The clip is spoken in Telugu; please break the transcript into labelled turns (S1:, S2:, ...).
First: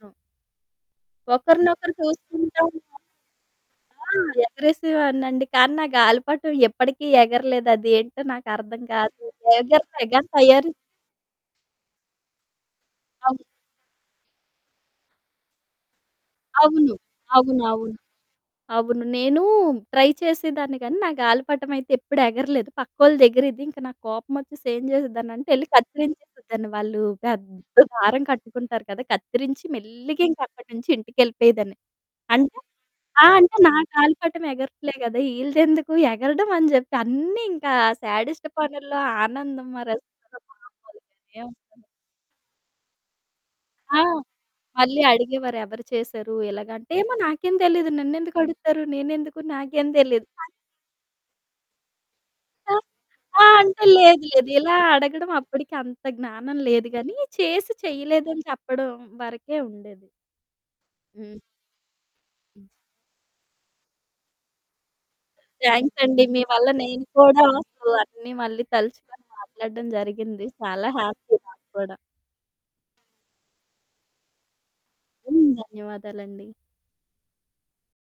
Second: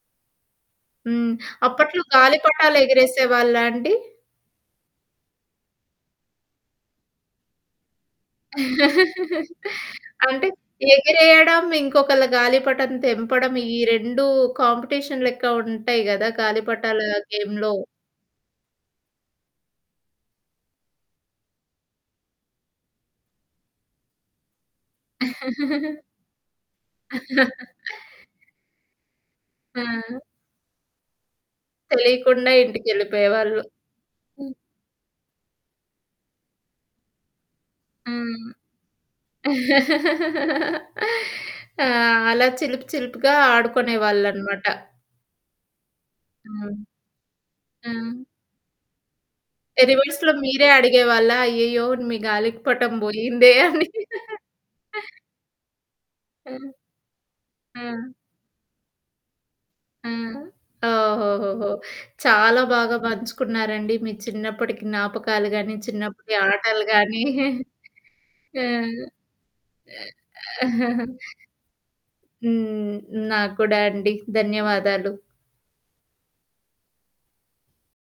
S1: నో.
S2: హ్మ్.
S1: ఒకరినొకరు
S2: అప్పట్లో
S1: చూస్కుంటా ఉన్నాం.
S2: గాలిపటాలెగిరేసేవాళ్ళా అండి?
S1: ఆ! ఎగరేసేదాన్నండి. కానీ నా గాలిపటం ఎప్పటికి ఎగరలేదు అది ఏంటో నాకర్థం గాదు. ఎగరలేగన్
S2: అంటే
S1: తయారు
S2: ఎగిరేయడం, ఇంకొకళ్ళ గాలిపటం
S1: అది.
S2: తెంపడం ఈ 2 కాంపిటీషన్ లెక్క ఉంటాయి గదా!
S1: అవును.
S2: గాలిపటాల
S1: అవును,
S2: గేమ్‌లో.
S1: అవును. అవును. నేను ట్రై చేసేదాన్ని గానీ నా గాలిపటం అయితే ఎప్పుడు ఎగరలేదు. పక్కోళ్ళదెగిరేది ఇంక నాకు కోపమొచ్చేసి ఏం జేసేదాన్నంటే యెళ్లి కత్తిరించేసేదాన్ని. వాళ్ళు పెద్ద దారం కట్టుకుంటారు గదా! కత్తిరించి
S2: ఆ!
S1: మెల్లిగింకా అక్కడి నుంచి ఇంటికెళ్ళిపోయేదాన్ని.
S2: తెలీకుండా
S1: అంటే ఆ! అంటే
S2: ఇంటికెళ్ళిపోయేవాళ్ళు.
S1: నా గాలిపటం
S2: హ్మ్.
S1: ఎగరట్లే గదా! ఈళ్ళదెందుకు ఎగరడం అని జెప్పి అన్నీ ఇంకా సాడిస్ట్
S2: హ్మ్.
S1: పనుల్లో ఆనందం మరసలు మామూలుగానే ఉండదు.
S2: ఆ! అలా చిలిపి చిలిపిగా
S1: ఆ!
S2: ఆడుకునేవాళ్ళనమాట.
S1: మళ్ళీ అడిగేవారు. ఎవరు చేసారు
S2: హ్మ్.
S1: ఇలాగంటే? ఏమో నాకేం తెలీదు.
S2: హ్మ్.
S1: నన్నెందుకడుగుతారు? నేనెందుకు? నాకేం తెలీదు.
S2: రివర్స్‌లో మీరే అడిగేవాళ్ళా? అయ్యయ్యో! మీ గాలి
S1: ఆ!
S2: పటం
S1: ఆ!
S2: పోయిందే
S1: అంటే
S2: అని.
S1: లేదు. లేదు. ఇలా అడగడం అప్పుడికి అంత
S2: ఆ!
S1: జ్ఞానం లేదు గాని చేసి
S2: ఆ!
S1: చేయలేదని చెప్పడం వరకే ఉండేది.
S2: ఆ!
S1: హ్మ్.
S2: ఓహోహోహో! చాలా
S1: హ్మ్.
S2: బాగా పంచుకున్నారండి. మీ చిన్నప్పటికి జ్ఞాపకాలు గానీ
S1: థ్యాంక్స్ అండి.
S2: చిన్నప్పటి
S1: మీ వల్ల
S2: ఆటలు
S1: నేను
S2: గానీ.
S1: కూడా [unintelligible] అన్నీ మళ్ళీ
S2: ఆ!
S1: తలచుకొని మాట్లాడడం
S2: ఆ!
S1: జరిగింది. చాలా హ్యాపీ నాకు కూడా.
S2: హ్మ్. నాకు కూడా అండి. ధన్యవాదాలు.
S1: హ్మ్. ధన్యవాదాలండి.